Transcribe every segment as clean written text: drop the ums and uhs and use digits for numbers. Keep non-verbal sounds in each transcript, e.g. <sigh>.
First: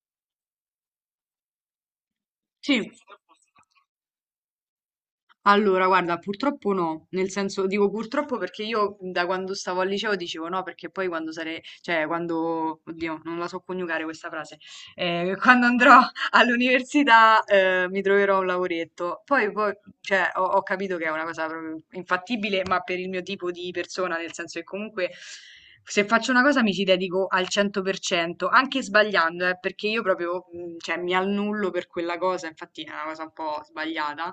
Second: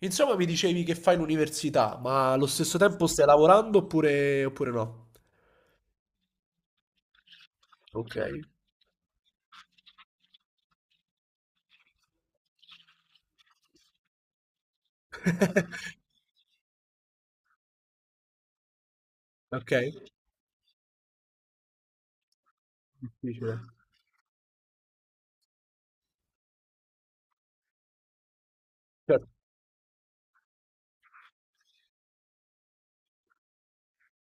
Insomma, mi dicevi che fai l'università, ma allo Sì. stesso tempo stai lavorando oppure no? Allora, guarda, purtroppo no, nel senso dico Ok, purtroppo perché io da quando stavo al liceo dicevo no, perché poi quando sarei, cioè quando, oddio, non la so coniugare questa frase, <laughs> quando andrò all'università mi troverò un lavoretto. Poi, ok, cioè, ho capito che è una cosa proprio infattibile, ma per il mio tipo difficile. di persona, nel senso che comunque se faccio una cosa mi ci dedico al 100%, anche Certo. sbagliando, perché io proprio, cioè, mi annullo per quella cosa, infatti è una cosa un po' sbagliata.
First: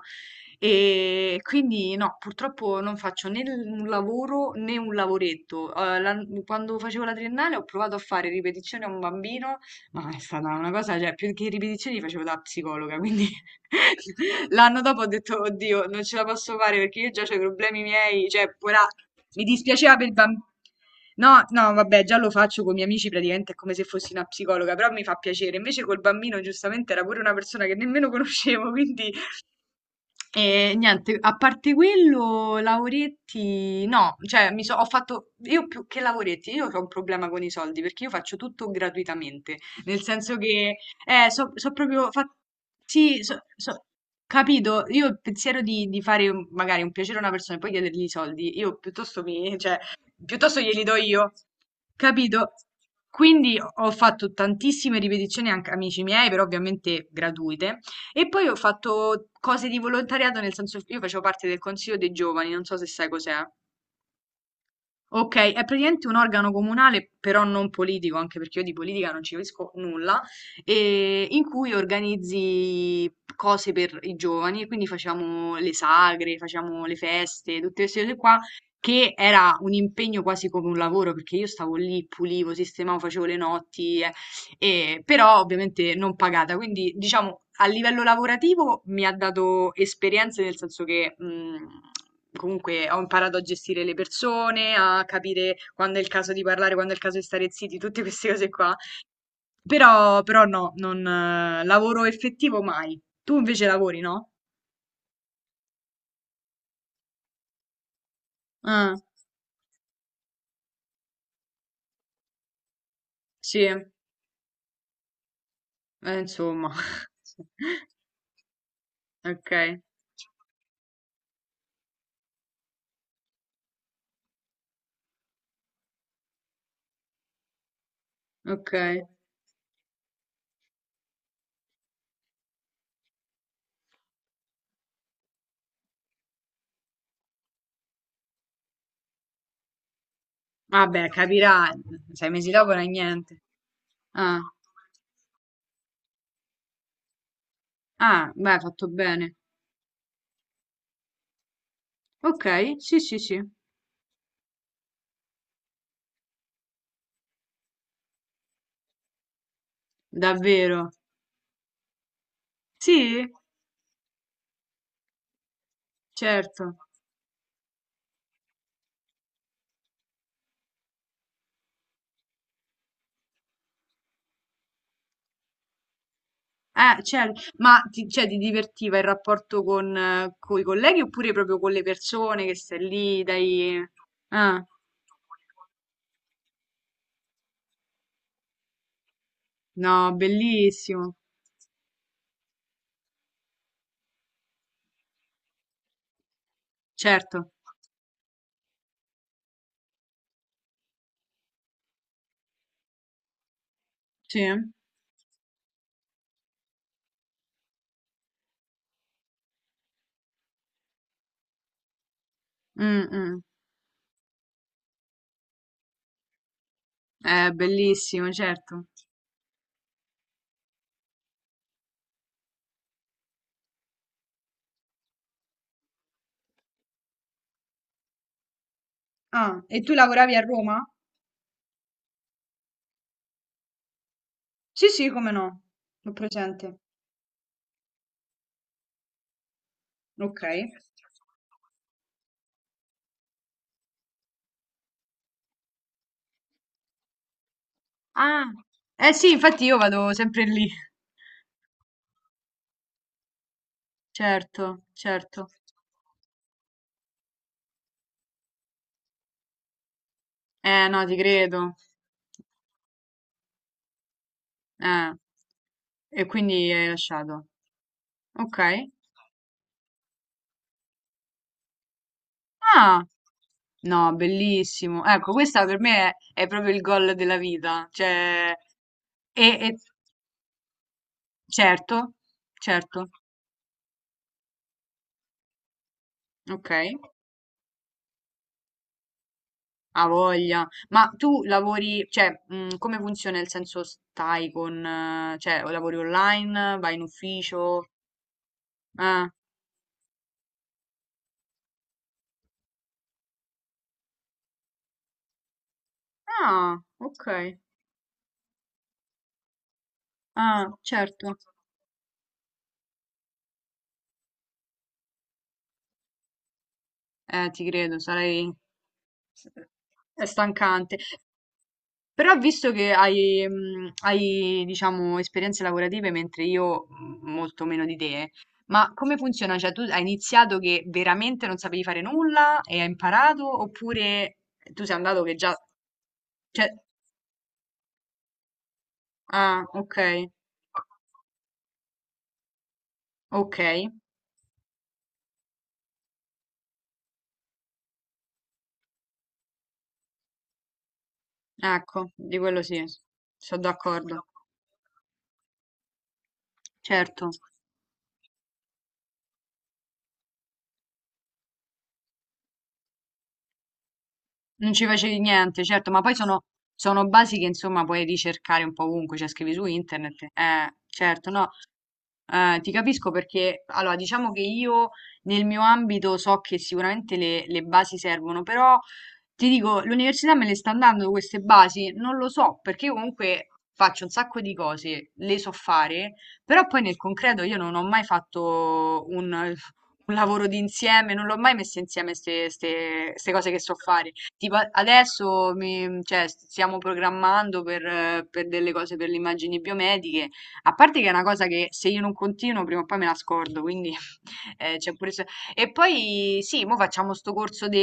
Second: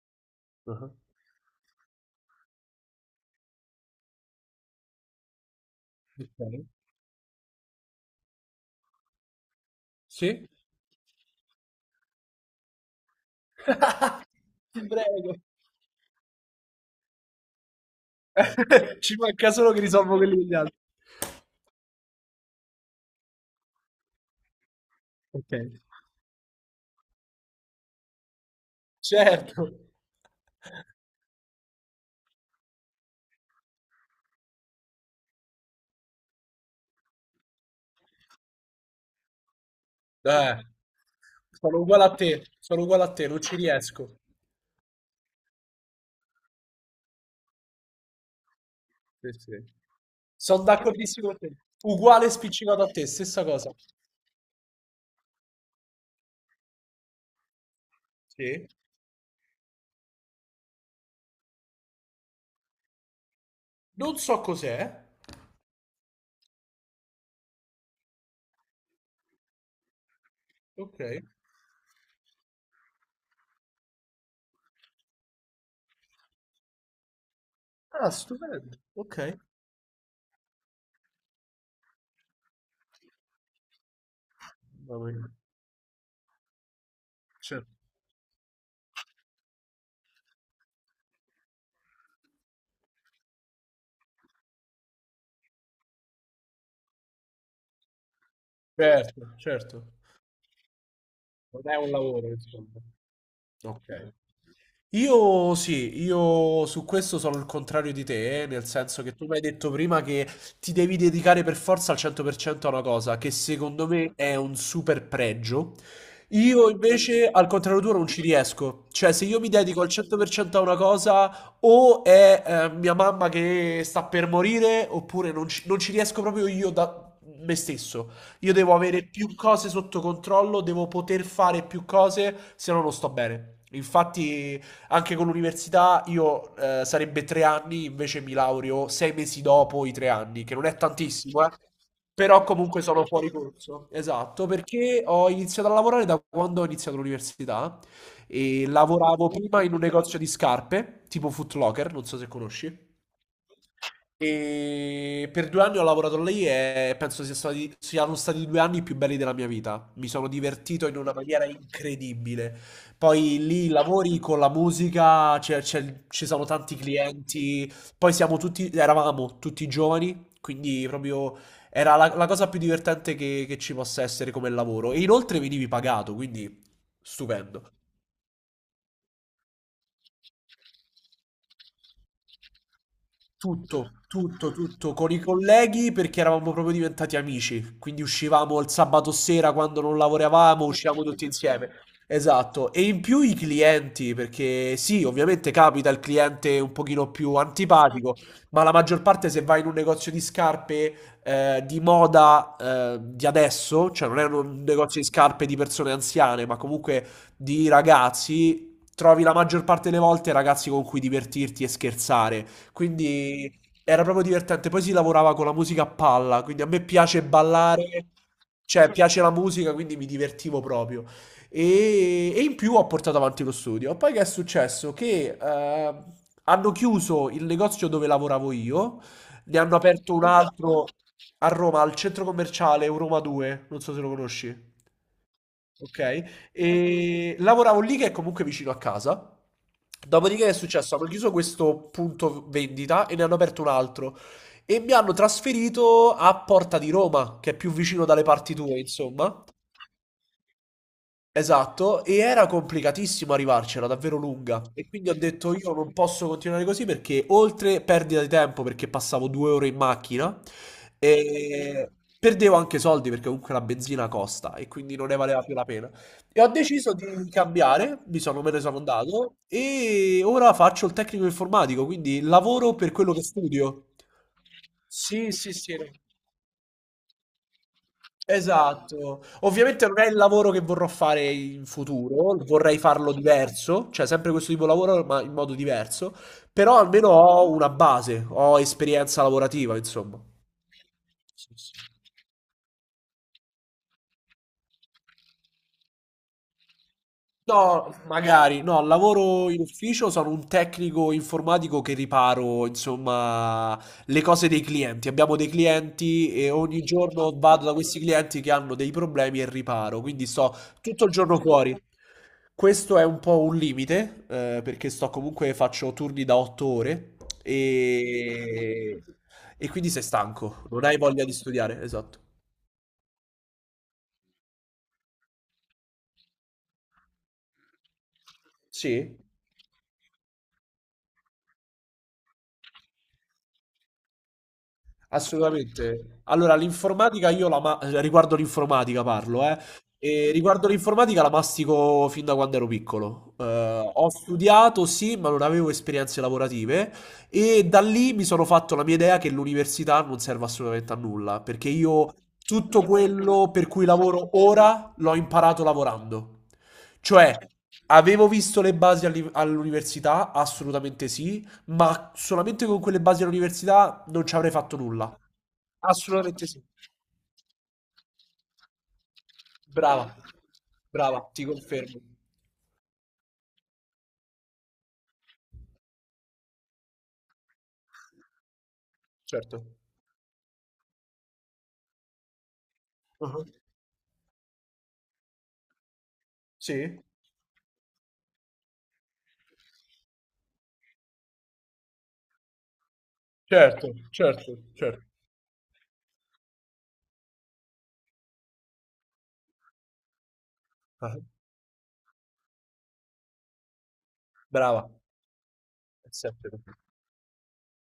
Ah, E quindi no, purtroppo non faccio né un lavoro né un lavoretto. Eh, la- ok. quando facevo la triennale ho provato a fare ripetizioni a un bambino, ma è stata Sì? una cosa, cioè, più che ripetizioni li facevo da psicologa, quindi <laughs> l'anno Ti dopo ho prego. detto, oddio, non ce la posso fare perché io già ho i problemi miei, cioè, ora <laughs> Ci mi manca solo che dispiaceva per il risolvo quelli bambino. degli altri. No, no, vabbè, già lo faccio con i miei amici, praticamente è come se fossi una psicologa, però mi fa Ok. piacere. Invece col bambino, giustamente, era pure una persona che nemmeno <laughs> conoscevo, quindi Certo. e niente, a parte quello, lavoretti, no, cioè mi so, ho fatto, io più che lavoretti, io ho un problema con i soldi perché io faccio tutto gratuitamente, nel senso Eh, che so sono uguale proprio a te, sono uguale a Sì, te, non ci riesco. capito. Io il pensiero di fare magari un piacere a una persona e poi chiedergli i soldi, io piuttosto Sì, mi, sì. cioè, piuttosto Sono glieli do d'accordissimo io, con te. Uguale capito? spiccicato a te, stessa Quindi cosa. ho fatto tantissime ripetizioni anche amici miei, però ovviamente gratuite. E poi ho Sì. fatto cose di volontariato, nel senso io facevo parte del consiglio dei giovani, non so se sai cos'è. Non so cos'è. Okay, è praticamente un organo comunale, però non politico, anche perché io di politica non ci capisco nulla, Ok. In cui organizzi cose per i giovani e quindi facevamo le sagre, facevamo le feste, tutte queste Ah, cose qua, stupendo. che Ok. era un impegno quasi come un lavoro, perché io stavo lì, pulivo, sistemavo, facevo le notti, Mamma però ovviamente non pagata. Quindi diciamo mia. a livello lavorativo mi ha dato esperienze nel senso che comunque ho imparato a gestire le persone, a capire quando è il caso di parlare, quando è il caso di stare zitti, tutte queste cose qua. Certo, certo. Però, no, non Non è un lavoro lavoro effettivo insomma. mai. Tu invece lavori, Okay. no? Io sì, io su questo sono il contrario di te, nel Ah, senso che tu mi hai detto prima che ti devi dedicare per forza al 100% a una cosa, che sì, secondo me è un super pregio. Io insomma. invece, <laughs> al contrario tuo, non ci riesco. Cioè, se io mi Ok, dedico al 100% a una cosa, o è mia mamma che sta per morire, oppure non ci riesco proprio io da me stesso. Io ok. devo avere più cose sotto controllo, devo poter fare più cose, se no non sto bene. Infatti... Anche con l'università io sarebbe 3 anni, invece mi laureo 6 mesi dopo i 3 anni, che non è Vabbè, tantissimo, eh. capirà, sei Però mesi dopo comunque non è sono fuori niente. corso. Ah. Esatto, perché ho iniziato a lavorare da quando ho iniziato l'università Ah, beh, hai e fatto lavoravo bene. prima in un negozio di scarpe, tipo Foot Locker, non so se Ok, conosci. sì, sì, sì. E per 2 anni ho lavorato lì e penso siano stati i 2 anni più belli della mia vita. Mi sono Davvero? divertito in una maniera incredibile. Sì, Poi lì lavori con la musica, ci sono tanti certo. clienti, poi siamo tutti, eravamo tutti giovani, quindi proprio era la cosa più divertente che ci possa essere come lavoro. E inoltre venivi pagato, quindi Certo. stupendo. Ma ti, cioè, ti divertiva il rapporto con i colleghi oppure proprio con le persone che stai lì, dai? Tutto, tutto, Ah, tutto con i colleghi perché eravamo proprio diventati amici, quindi uscivamo il sabato sera quando no, non lavoravamo, uscivamo bellissimo. tutti insieme. Esatto, e in più i clienti, perché sì, ovviamente capita il cliente un pochino più Certo. antipatico, ma la maggior parte se vai in un negozio di scarpe di moda di adesso, cioè non è Sì. un negozio di scarpe di persone anziane, ma comunque di ragazzi, trovi la maggior parte delle volte ragazzi con cui divertirti e scherzare. Mm, mm. Quindi era proprio divertente. Poi si lavorava con la musica a palla, quindi a me piace ballare, Bellissimo, certo. cioè piace la musica, quindi mi divertivo proprio. E in più ho portato avanti lo studio. Poi che è successo? Che hanno chiuso il negozio dove lavoravo io, Ah, ne hanno e tu aperto un lavoravi a Roma? altro a Roma, al centro commerciale Euroma 2, non so se lo conosci. Sì, sì, come no. L'ho Ok, presente. e lavoravo lì che è comunque vicino a casa. Ok. Dopodiché è successo? Hanno chiuso questo punto vendita e ne hanno aperto un altro e mi hanno trasferito a Porta di Roma, che è più vicino dalle Ah, parti tue, eh sì, insomma. infatti io vado sempre lì. Esatto, e era complicatissimo arrivarcela, davvero lunga. Certo, E quindi ho certo. detto io non posso continuare così perché oltre perdita di tempo perché passavo 2 ore in macchina, Eh no, ti credo. e perdevo anche soldi perché comunque la benzina costa e quindi non Eh. ne valeva più la pena. E E ho quindi hai deciso di lasciato. cambiare, mi sono, me ne Ok. sono andato e ora faccio il tecnico informatico, quindi lavoro per Ah, quello che studio. no, bellissimo. Ecco, Sì, sì, questa sì. per No. me è proprio il gol della vita. Cioè, Esatto. e, e- Ovviamente non è il lavoro che vorrò fare in certo, futuro, vorrei certo. farlo diverso, cioè sempre questo tipo di lavoro ma in modo diverso, Ok, però almeno ho una base, ho esperienza lavorativa, ha insomma. voglia. Ma tu Sì, sì. lavori, cioè, come funziona il senso stai con, cioè, o lavori online, vai in ufficio? No, magari, no, Eh. lavoro in ufficio, sono un tecnico informatico che riparo, insomma, le cose dei clienti. Abbiamo dei clienti e Ah, ogni ok. giorno vado da questi clienti che hanno dei problemi e riparo, quindi sto Ah, tutto il certo. giorno fuori. Questo è un po' un limite, perché sto comunque faccio turni da 8 ore Ti credo, e... e quindi sei è stanco, non stancante. hai voglia di studiare, esatto. Però visto che hai, diciamo, esperienze lavorative, mentre io molto meno di te, ma come Sì? funziona? Cioè, tu hai iniziato che veramente non sapevi fare nulla e hai imparato, oppure tu sei andato che già. Assolutamente. Allora, Cioè. l'informatica io riguardo l'informatica parlo, eh. Ah, ok, E riguardo l'informatica la mastico fin da quando ero piccolo. ok, Ho studiato, sì, ma non avevo esperienze lavorative e da lì mi sono fatto la mia idea che l'università non serve assolutamente a nulla, perché ecco, io di quello tutto sì, quello sono per cui d'accordo, lavoro ora l'ho imparato lavorando. certo. Cioè, avevo visto le basi all'università, assolutamente sì, ma solamente con quelle basi all'università non ci avrei Non fatto ci nulla. facevi niente, certo, ma poi sono, Assolutamente sì. sono basi che insomma puoi ricercare un po' ovunque, cioè scrivi su Brava, internet. Brava, Certo, ti no, confermo. Ti capisco perché, allora, diciamo che io nel mio ambito so che sicuramente le basi servono, però ti Certo. dico, l'università me le sta dando queste basi? Non lo so, perché io Ah. comunque faccio un sacco di cose, le so fare, però poi nel Sì? concreto io non ho mai fatto un lavoro d'insieme, non l'ho mai messo insieme queste cose che so Certo, fare. Tipo certo, certo. adesso cioè, stiamo programmando per delle cose per le immagini biomediche, a parte che è Ah. una cosa che se io non continuo prima o poi me la scordo, quindi <laughs> Brava, c'è pure. E è poi sempre sì, così. mo facciamo sto corso di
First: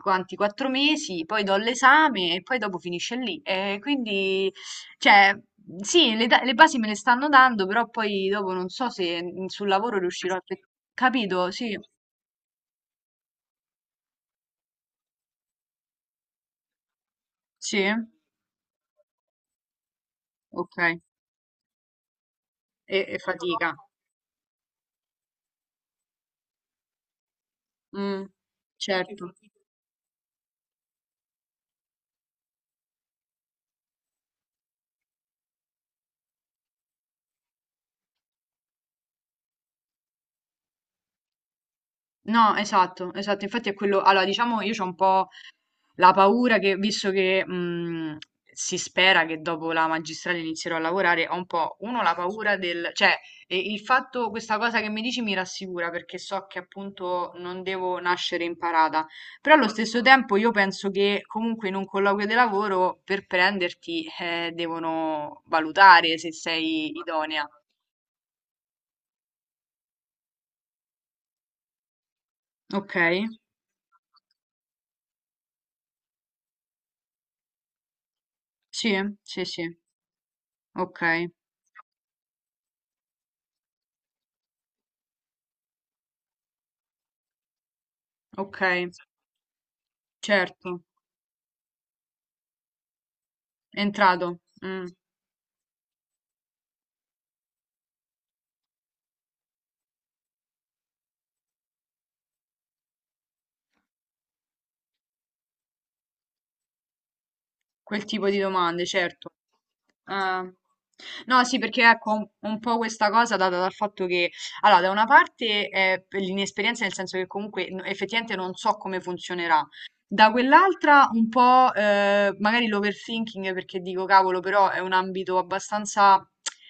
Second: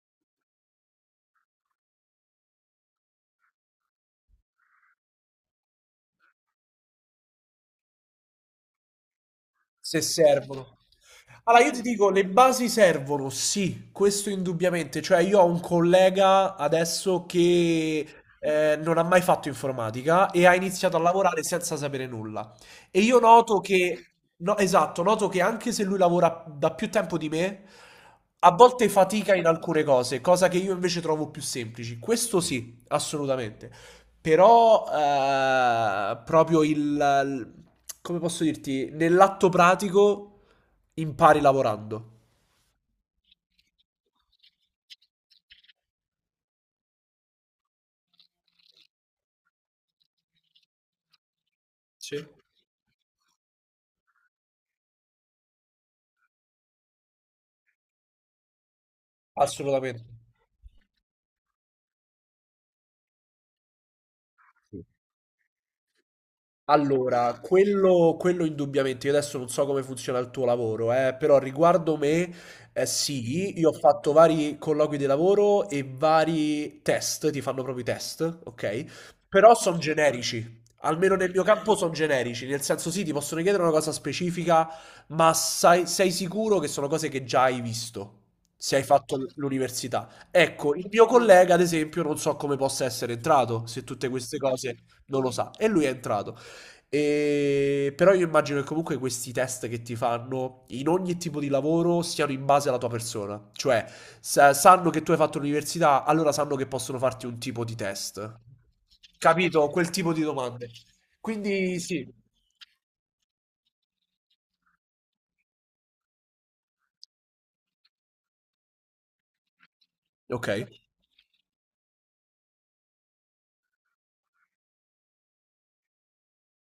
quanti? Quattro mesi, poi do l'esame e poi dopo finisce lì. E quindi, cioè, sì, le basi me le stanno dando, però poi dopo non so se sul lavoro Se riuscirò servono. capito? Allora, io Sì, ti dico, le basi servono, sì, questo indubbiamente. Cioè, io ho un collega adesso sì, che non ha mai fatto informatica e ha iniziato ok. a lavorare senza sapere nulla. e E e io noto fatica. che, no, esatto, noto che anche se lui lavora da più tempo di me, Mh, a volte certo. fatica in alcune cose, cosa che io invece trovo più semplici. Questo sì, assolutamente. Però proprio il- come posso dirti, nell'atto pratico impari lavorando. No, esatto, esatto. Infatti è quello allora diciamo io c'ho un po' la paura che visto che, si spera che dopo la magistrale inizierò a lavorare, ho un po', 1 la Sì. paura del cioè, il fatto questa cosa che mi dici mi rassicura perché so che appunto non devo nascere imparata, però allo Assolutamente. stesso tempo io penso che comunque in un colloquio di lavoro per prenderti, devono valutare se sei Allora, idonea. quello indubbiamente, io adesso non so come funziona il tuo lavoro, però riguardo me, Okay. sì, io ho fatto vari colloqui di lavoro e vari test, ti fanno proprio i test, ok? Sì, sì, Però sì. sono generici, Ok, almeno nel mio campo sono generici, nel senso sì, ti possono chiedere una cosa specifica, ma sei sicuro che sono cose che già hai visto, ok, se hai fatto l'università. Ecco, certo, il mio collega, ad esempio, non so come possa essere entrato, è se tutte queste entrato. cose Mm. non lo sa, e lui è entrato. E... Però io immagino che comunque questi test che ti fanno in ogni tipo di lavoro siano in base alla tua persona. Cioè, sanno che tu hai fatto l'università, allora sanno che possono farti un tipo di Quel tipo test. di domande, certo. Capito? Quel tipo di Ah. domande. No, sì, Quindi perché sì. ecco, un po' questa cosa data dal fatto che, allora, da una parte è per l'inesperienza, nel senso che comunque effettivamente non so come funzionerà, da Ok, quell'altra un po' magari l'overthinking, perché dico, cavolo, però è un ambito abbastanza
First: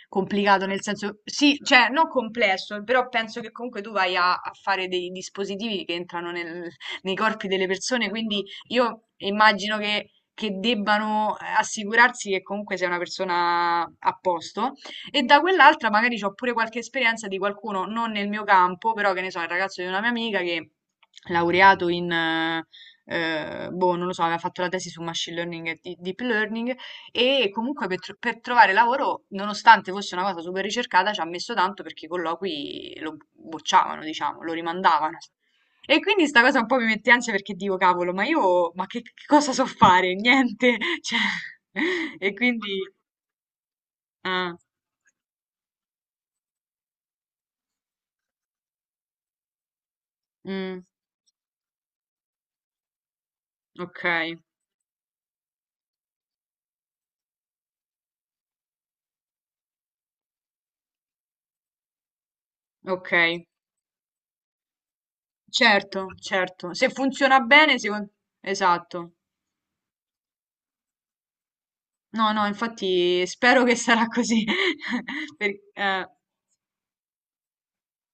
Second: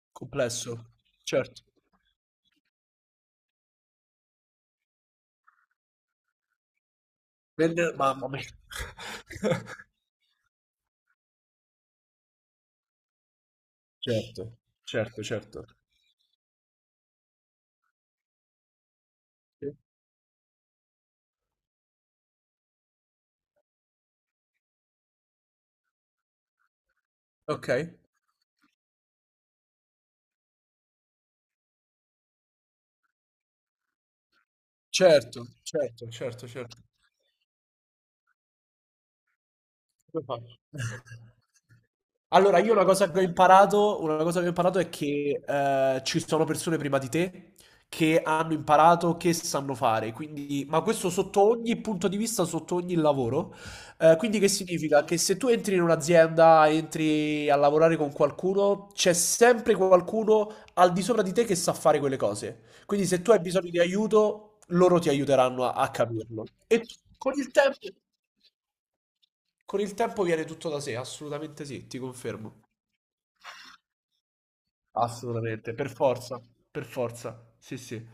complicato, complesso. nel senso, sì, Certo. cioè, non complesso, però penso che comunque tu vai a fare dei dispositivi che entrano nei corpi delle Nel- persone, Mamma quindi mia. io immagino <laughs> che debbano assicurarsi che comunque sia una persona a Certo, posto e certo, da certo. quell'altra magari ho pure qualche esperienza di qualcuno non nel mio campo, però che ne so, il Sì. ragazzo di una mia amica che laureato in boh, non lo so, aveva fatto la tesi su machine learning e deep learning e Ok. comunque per, per trovare lavoro, nonostante fosse una cosa super ricercata, ci ha messo tanto perché i colloqui lo bocciavano, diciamo, lo rimandavano. Certo, E certo, quindi sta certo, cosa un po' certo. mi mette ansia perché dico, cavolo, ma io, ma che cosa so fare? Come faccio? Niente, <laughs> cioè, e Allora, quindi, io una cosa che ho imparato, una cosa che ho ah, imparato è che ci sono persone prima di te che hanno imparato, che sanno fare, quindi, ma mm, questo sotto ogni punto di vista, sotto ogni lavoro. ok, Quindi che significa? Che se tu entri in un'azienda, entri a lavorare con qualcuno, c'è sempre qualcuno al di sopra di te che sa fare quelle cose. Quindi ok, se tu hai bisogno di aiuto, loro ti aiuteranno a certo, capirlo. certo, E se con funziona il tempo... bene, secondo. Esatto, Con il tempo viene tutto da sé, assolutamente sì, ti no, no, confermo. infatti spero che sarà così, <laughs> per- Assolutamente, per eh. forza, per forza. Sì, sì.